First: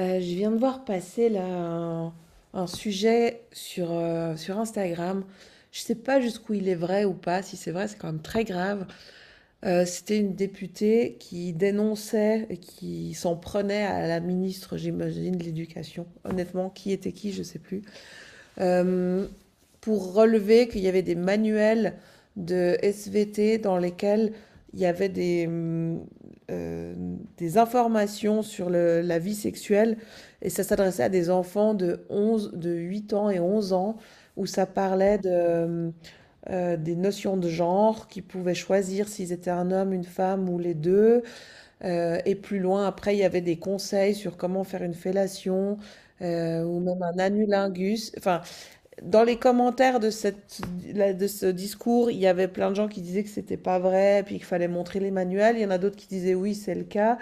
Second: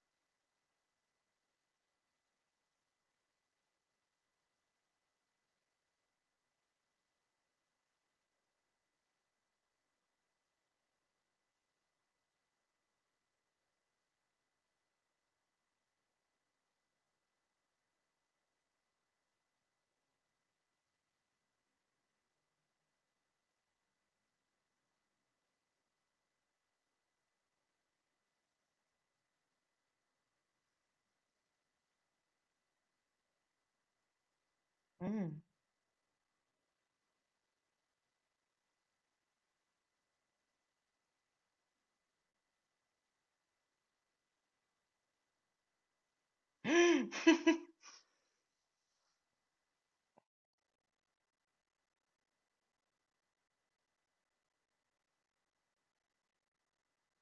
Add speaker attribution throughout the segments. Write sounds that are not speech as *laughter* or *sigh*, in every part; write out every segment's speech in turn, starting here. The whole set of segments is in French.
Speaker 1: Je viens de voir passer là un sujet sur, sur Instagram. Je sais pas jusqu'où il est vrai ou pas. Si c'est vrai, c'est quand même très grave. C'était une députée qui dénonçait et qui s'en prenait à la ministre, j'imagine, de l'Éducation. Honnêtement, qui était qui, je sais plus, euh, pour relever qu'il y avait des manuels de SVT dans lesquels il y avait euh, des informations sur la vie sexuelle, et ça s'adressait à des enfants de 11, de 8 ans et 11 ans, où ça parlait
Speaker 2: Hmm.
Speaker 1: des notions de genre, qu'ils pouvaient choisir s'ils étaient un homme, une femme ou les deux. Et plus loin, après, il y avait des conseils sur comment faire une fellation, ou même un
Speaker 2: *laughs*
Speaker 1: anulingus. Enfin, dans les commentaires de ce discours, il y avait plein de gens qui disaient que c'était pas vrai, puis qu'il fallait montrer les manuels. Il y en a d'autres qui disaient oui, c'est le cas.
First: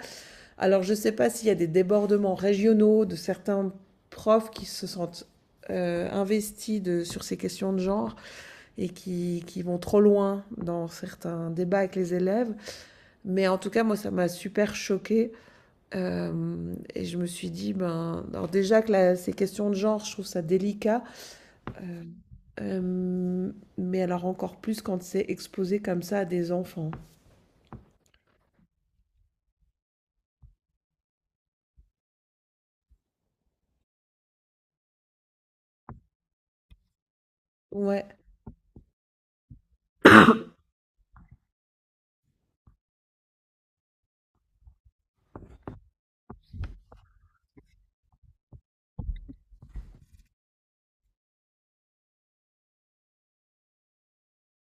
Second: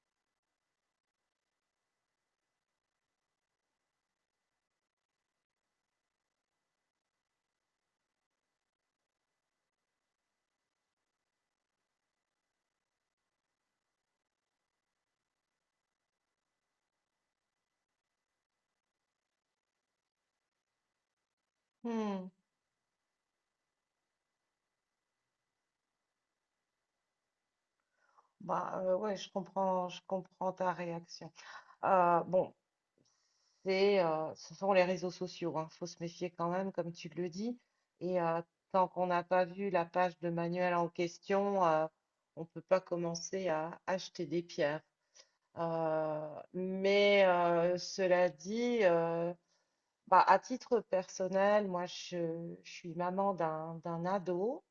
Speaker 1: Alors je sais pas s'il y a des débordements régionaux de certains profs qui se sentent investis sur ces questions de genre, et qui vont trop loin dans certains débats avec les élèves. Mais en tout cas, moi, ça m'a super choquée. Et je me suis dit, ben, alors déjà que ces questions de genre, je trouve ça délicat. Euh,
Speaker 2: Hmm.
Speaker 1: Mais alors encore plus quand c'est exposé comme ça à des enfants.
Speaker 2: Bah ouais, je comprends ta réaction. Bon, ce sont les réseaux sociaux, hein. Faut se méfier quand même, comme tu le dis.
Speaker 1: Ouais,
Speaker 2: Et tant qu'on n'a pas vu la page de manuel en question, on peut pas commencer à acheter des pierres. Mais cela dit, bah, à titre personnel, moi, je suis maman d'un ado.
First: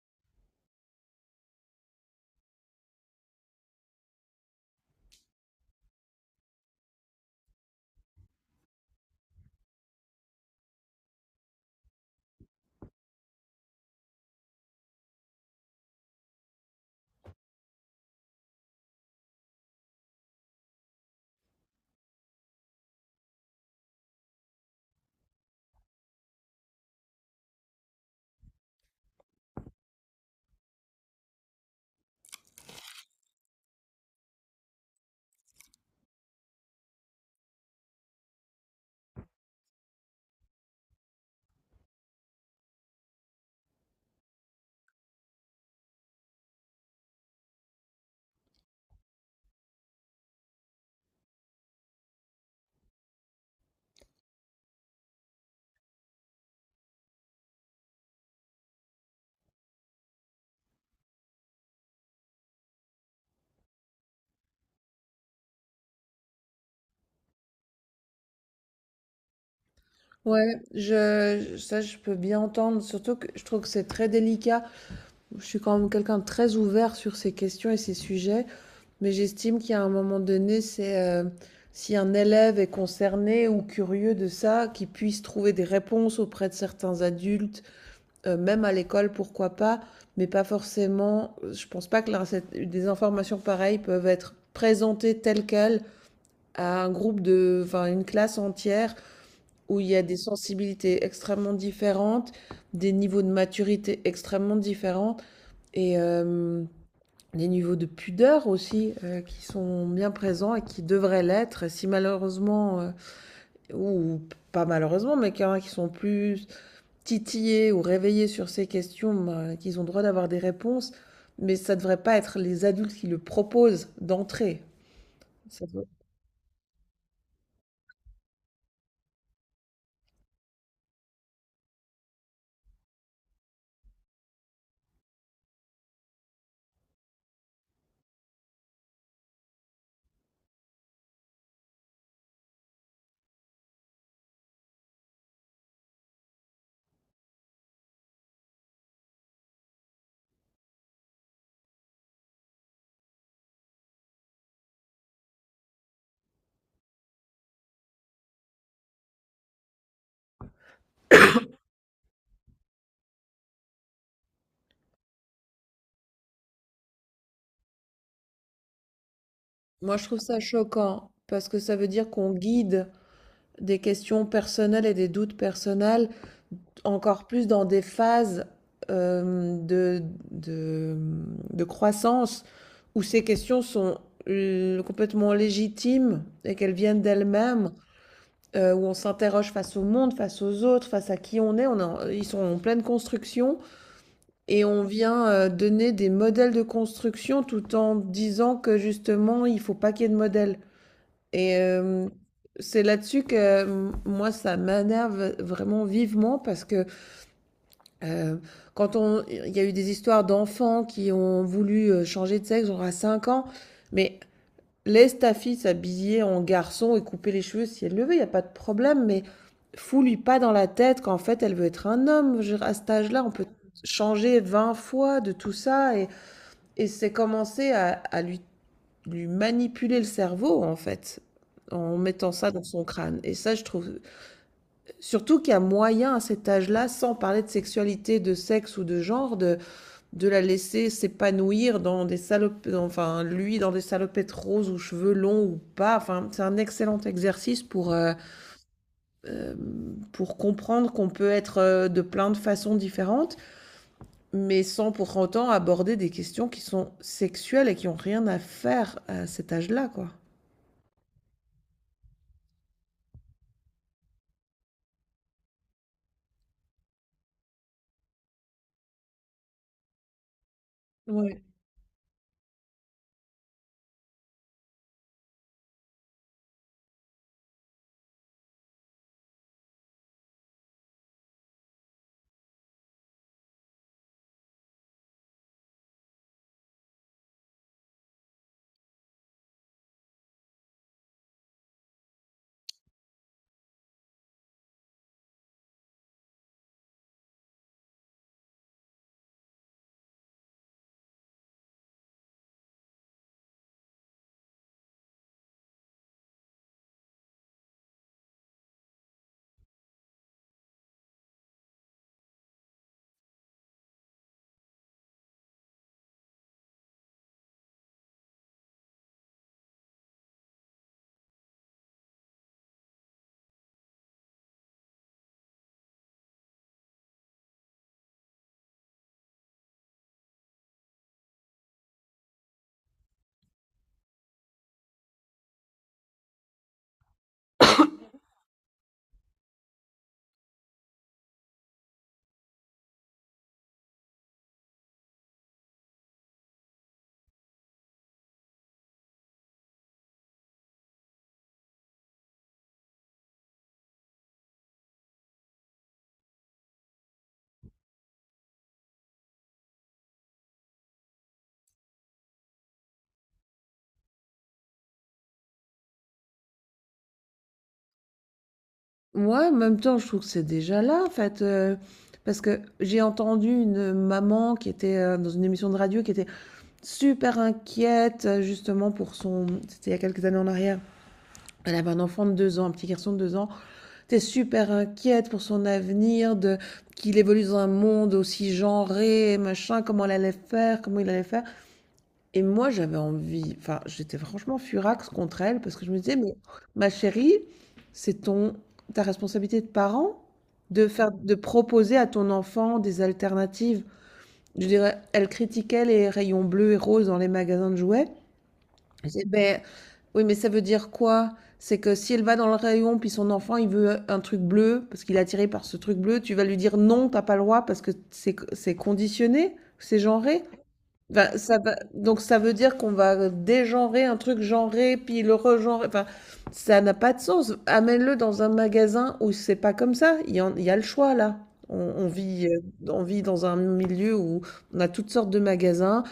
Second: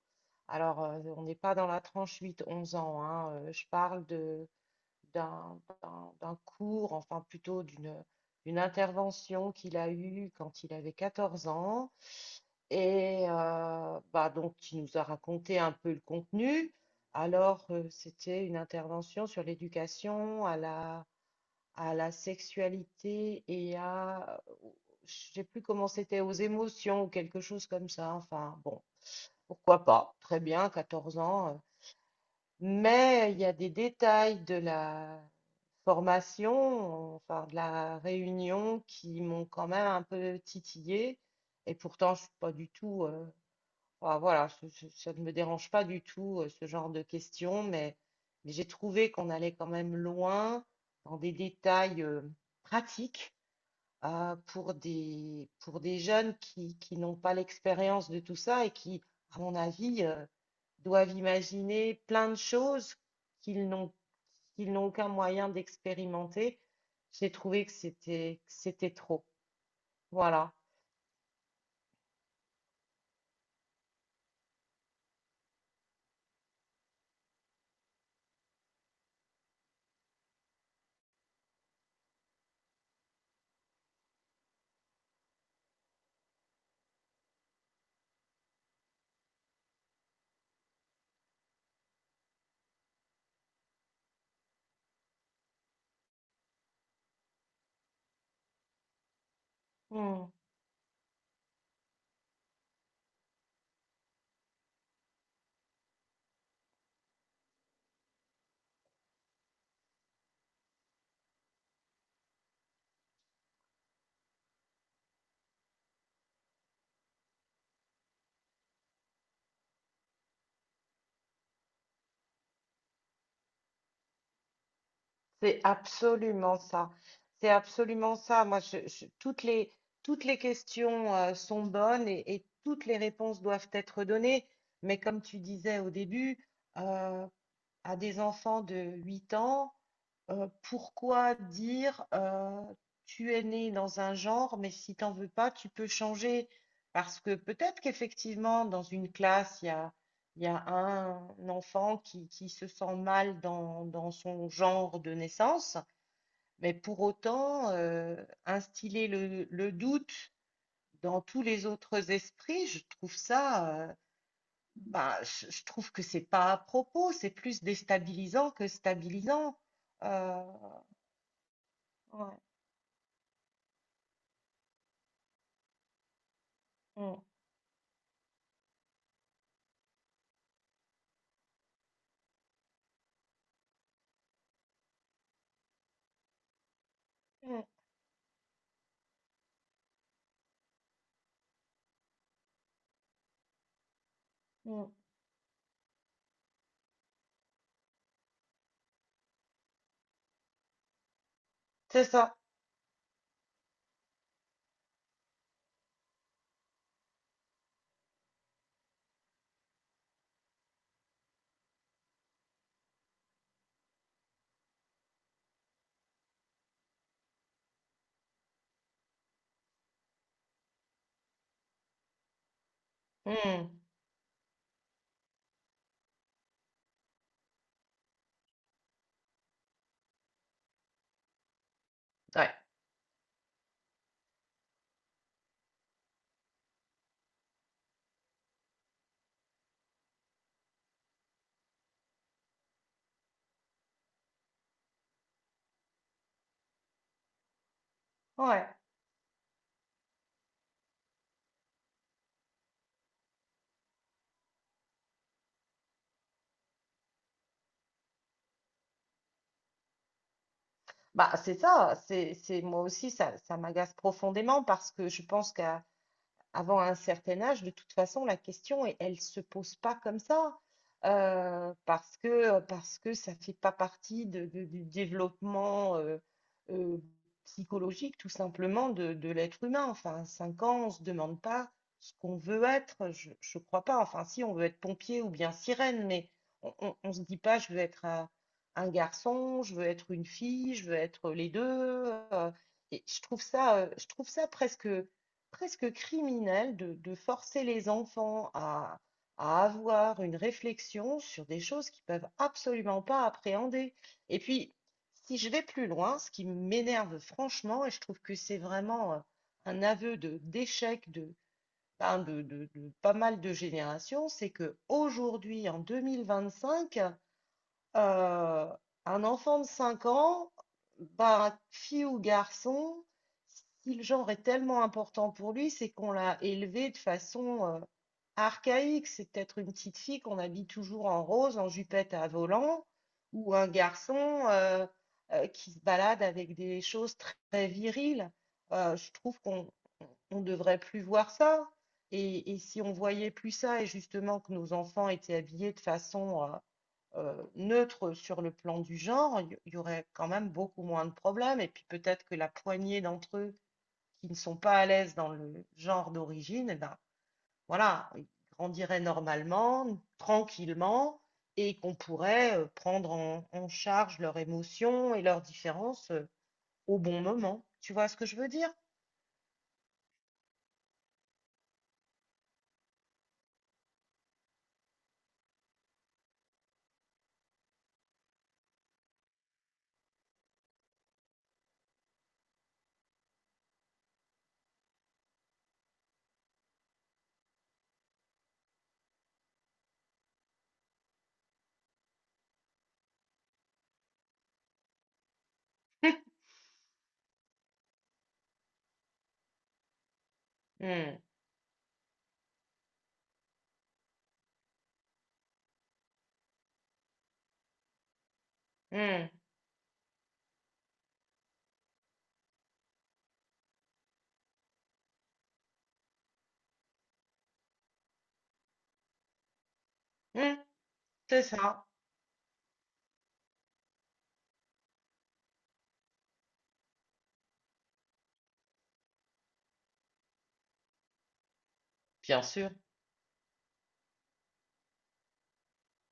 Speaker 2: Alors, on n'est pas dans la tranche 8-11 ans, hein, je parle de, d'un cours, enfin plutôt d'une intervention qu'il a eue quand il avait 14 ans. Et bah, donc, il nous a raconté un peu le contenu. Alors, c'était une intervention sur l'éducation à la sexualité et à, je sais plus comment c'était, aux émotions ou quelque chose comme ça. Enfin, bon. Pourquoi pas? Très bien, 14 ans. Mais il y a des détails de la formation, enfin de la réunion, qui m'ont quand même un peu titillé. Et pourtant, je suis pas du tout. Enfin, voilà, ça ne me dérange pas du tout ce genre de questions, mais j'ai trouvé qu'on allait quand même loin dans des détails pratiques pour pour des jeunes qui n'ont pas l'expérience de tout ça et qui, à mon avis, doivent imaginer plein de choses qu'ils n'ont qu'ils n'ont aucun moyen d'expérimenter. J'ai trouvé que c'était trop. Voilà.
Speaker 1: ouais, ça je peux bien entendre, surtout que je trouve que c'est très délicat. Je suis quand même quelqu'un de très ouvert sur ces questions et ces sujets, mais j'estime qu'il y a un moment donné, c'est, si un élève est concerné ou curieux de ça, qu'il puisse trouver des réponses auprès de certains adultes, même à l'école, pourquoi pas, mais pas forcément. Je pense pas que la cette des informations pareilles peuvent être présentées telles quelles à un groupe de, enfin, une classe entière, où il y a des
Speaker 2: Mm.
Speaker 1: sensibilités extrêmement différentes, des niveaux de maturité extrêmement différents, et des niveaux de pudeur aussi, qui sont bien présents et qui devraient l'être. Si malheureusement, ou pas malheureusement, mais qu'il y en a qui sont plus titillés ou réveillés sur ces questions, ben, qu'ils ont droit d'avoir des réponses, mais ça devrait pas être les adultes qui le proposent d'entrée.
Speaker 2: C'est
Speaker 1: Ça doit
Speaker 2: absolument ça. C'est absolument ça. Moi, toutes les questions sont bonnes et toutes les réponses doivent être données. Mais comme tu disais au début, euh, à des enfants de 8 ans, pourquoi dire tu es né dans un genre, mais si t'en veux pas, tu peux changer. Parce que peut-être qu'effectivement, dans une classe, il y a un enfant qui se sent mal dans son genre de naissance, mais pour autant, instiller le doute dans tous les autres esprits, je trouve ça, bah, je trouve que c'est pas à propos, c'est plus déstabilisant que stabilisant.
Speaker 1: Moi, je trouve ça
Speaker 2: Euh,
Speaker 1: choquant parce que ça veut dire qu'on
Speaker 2: ouais,
Speaker 1: guide des questions personnelles et des doutes personnels,
Speaker 2: mm,
Speaker 1: encore plus dans des phases, euh, de, de, de croissance, où ces questions sont complètement légitimes et qu'elles viennent
Speaker 2: mm,
Speaker 1: d'elles-mêmes, où on s'interroge face au monde, face aux autres, face à qui on est. Ils sont en pleine construction, et on
Speaker 2: mm.
Speaker 1: vient donner des modèles de construction tout en disant que justement, il faut pas qu'il y ait de modèles. Et
Speaker 2: C'est
Speaker 1: hem,
Speaker 2: ça.
Speaker 1: c'est là-dessus que, moi, ça m'énerve vraiment vivement parce que, heu, quand on il y a eu des histoires d'enfants qui ont voulu, changer de sexe, genre à 5 ans. Mais laisse ta fille s'habiller en garçon et couper les cheveux si elle le veut, il y a pas de problème, mais fous-lui pas dans la tête qu'en fait, elle veut être un homme. Je veux dire, à cet âge-là, on peut
Speaker 2: Mm,
Speaker 1: changer 20 fois de tout ça, et c'est commencer à lui manipuler le cerveau, en fait, en mettant ça
Speaker 2: Ouais,
Speaker 1: dans son crâne. Et ça, je trouve, surtout qu'il y a moyen à cet âge-là, sans parler de sexualité, de sexe ou de genre, de la laisser s'épanouir dans des salopes, enfin, lui, dans des salopettes roses ou cheveux longs ou pas. Enfin, c'est un excellent exercice
Speaker 2: ouais.
Speaker 1: pour comprendre qu'on peut être, de plein de façons différentes, mais sans pour autant aborder des questions qui sont sexuelles et qui ont rien à faire à cet âge-là, quoi.
Speaker 2: Bah, c'est ça. Moi aussi, ça m'agace profondément parce que je pense qu'à avant un certain âge, de toute façon, la question, elle ne se pose pas comme ça,
Speaker 1: Ouais.
Speaker 2: parce que ça ne fait pas partie du développement euh, psychologique, tout simplement, de l'être humain. Enfin, à 5 ans, on ne se demande pas ce qu'on veut être, je crois pas. Enfin, si, on veut être pompier ou bien sirène, mais se dit pas, je veux être un garçon, je veux être une fille, je veux être les deux. euh, et je trouve ça presque criminel de forcer les enfants à avoir une réflexion sur des choses qu'ils peuvent absolument pas appréhender. Et puis, si je vais plus loin, ce qui m'énerve franchement, et je trouve que c'est vraiment un aveu de d'échec de, ben, de pas mal de générations, c'est que aujourd'hui, en 2025 euh, un enfant de 5 ans, bah, fille ou garçon, si le genre est tellement important pour lui, c'est qu'on l'a élevé de façon archaïque. C'est peut-être une petite fille qu'on habille toujours en rose, en jupette à volant, ou un garçon euh, qui se balade avec des choses très, très viriles. Je trouve qu'on on devrait plus voir ça. Et si on voyait plus ça, et justement que nos enfants étaient habillés de façon neutre sur le plan du genre, il y aurait quand même beaucoup moins de problèmes. Et puis peut-être que la poignée d'entre eux qui ne sont pas à l'aise dans le genre d'origine, eh ben voilà, ils grandiraient normalement, tranquillement, et qu'on pourrait prendre en charge leurs émotions et leurs différences au bon moment. Tu vois ce que je veux dire?
Speaker 1: Moi, en même temps, je trouve que c'est déjà là, en fait, parce que j'ai entendu une maman qui était, dans une émission de radio, qui était super inquiète, justement pour son c'était il y a quelques années en arrière. Elle avait un enfant de 2 ans, un petit garçon de 2 ans. Elle super inquiète pour son avenir, de qu'il évolue dans un monde aussi genré machin, comment elle allait faire, comment il allait faire. Et moi, j'avais envie, enfin, j'étais franchement furax contre elle, parce que je me disais: «Mais
Speaker 2: *laughs*
Speaker 1: ma chérie, c'est ton ta responsabilité de parent
Speaker 2: Hmm,
Speaker 1: de proposer à ton enfant des alternatives.» Je dirais, elle critiquait les rayons bleus et roses dans les magasins de jouets. Je disais:
Speaker 2: hmm,
Speaker 1: «Beh, oui, mais ça veut dire quoi? C'est que si elle va dans le rayon, puis son enfant, il veut un truc bleu parce qu'il est attiré par ce truc bleu, tu vas lui dire: "Non, t'as pas le droit" parce que c'est conditionné, c'est genré?»
Speaker 2: hmm,
Speaker 1: Enfin,
Speaker 2: c'est
Speaker 1: ça va.
Speaker 2: ça,
Speaker 1: Donc ça veut dire qu'on va dégenrer un truc genré, puis le regenrer. Enfin, ça n'a pas de sens. Amène-le dans un magasin où c'est pas comme ça. Il y a le choix là. On, on
Speaker 2: bien
Speaker 1: vit, euh,
Speaker 2: sûr.
Speaker 1: on vit dans un milieu où on a toutes sortes de magasins.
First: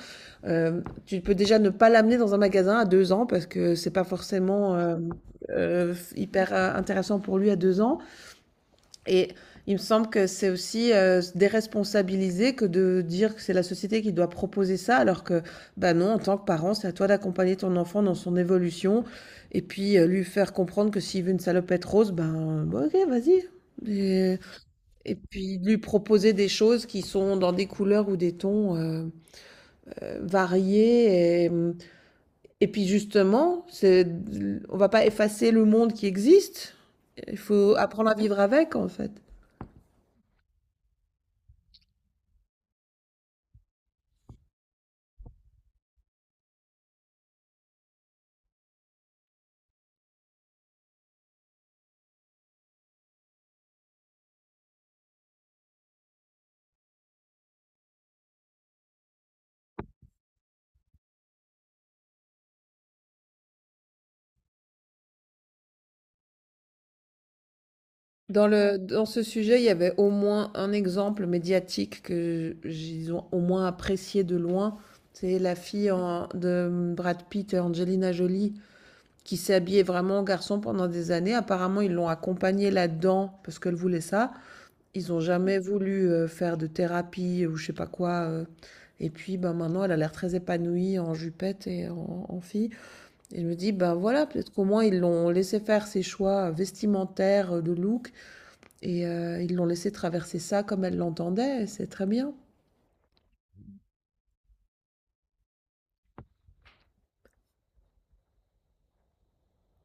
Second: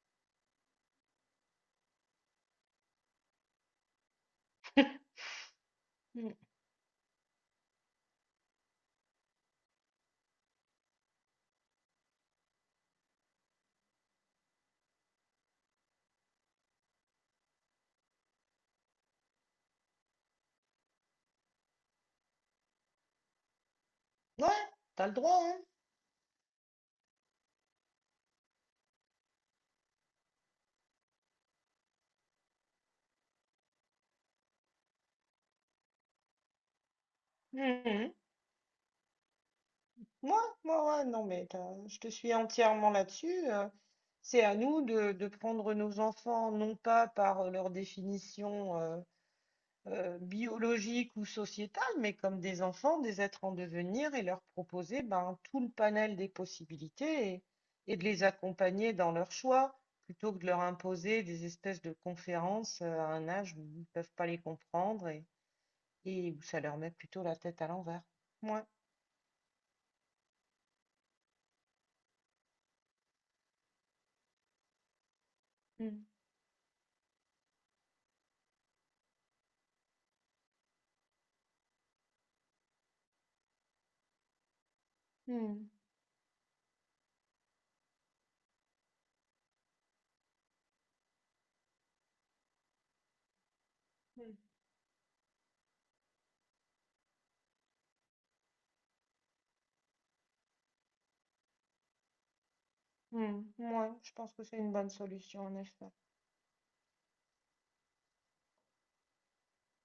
Speaker 1: Tu peux déjà ne pas l'amener dans un magasin à 2 ans, parce que c'est pas forcément,
Speaker 2: *laughs* Hmm.
Speaker 1: hyper, intéressant pour lui à 2 ans. Et il me semble que c'est aussi, déresponsabiliser que de dire que c'est la société qui doit proposer ça, alors que, bah non, en tant que parent, c'est à toi d'accompagner ton enfant dans son évolution, et puis, lui faire comprendre que s'il veut une salopette rose, ben bon, ok, vas-y. Et,
Speaker 2: Ouais, t'as le
Speaker 1: et
Speaker 2: droit, hein?
Speaker 1: puis lui proposer des choses qui sont dans des couleurs ou des tons, variés. Et puis justement, c'est, on va pas effacer le monde qui existe. Il faut
Speaker 2: Hmm,
Speaker 1: apprendre
Speaker 2: hmm.
Speaker 1: à vivre avec, en fait.
Speaker 2: Moi, moi, ouais, non, mais je te suis entièrement là-dessus. C'est à nous de prendre nos enfants, non pas par leur définition biologique ou sociétale, mais comme des enfants, des êtres en devenir, et leur proposer ben, tout le panel des possibilités et de les accompagner dans leurs choix, plutôt que de leur imposer des espèces de conférences à un âge où ils ne peuvent pas les comprendre et où ça leur met plutôt la tête à l'envers. Ouais.
Speaker 1: Dans ce sujet, il y avait au moins un exemple médiatique que j'ai au moins apprécié de loin. C'est la fille
Speaker 2: Mm.
Speaker 1: de Brad Pitt et Angelina Jolie, qui s'est habillée vraiment en garçon pendant des années. Apparemment, ils l'ont accompagnée là-dedans parce qu'elle voulait ça. Ils n'ont jamais
Speaker 2: Mm.
Speaker 1: voulu, faire de thérapie ou je sais pas quoi. Et puis, ben, maintenant, elle a l'air très épanouie en jupette et en fille. Et je me dis, ben voilà, peut-être qu'au moins ils l'ont laissé faire ses choix vestimentaires, de look. Et ils l'ont laissé traverser ça comme elle l'entendait, c'est très bien.
Speaker 2: Hmm, ouais, je pense que c'est une bonne solution, en effet.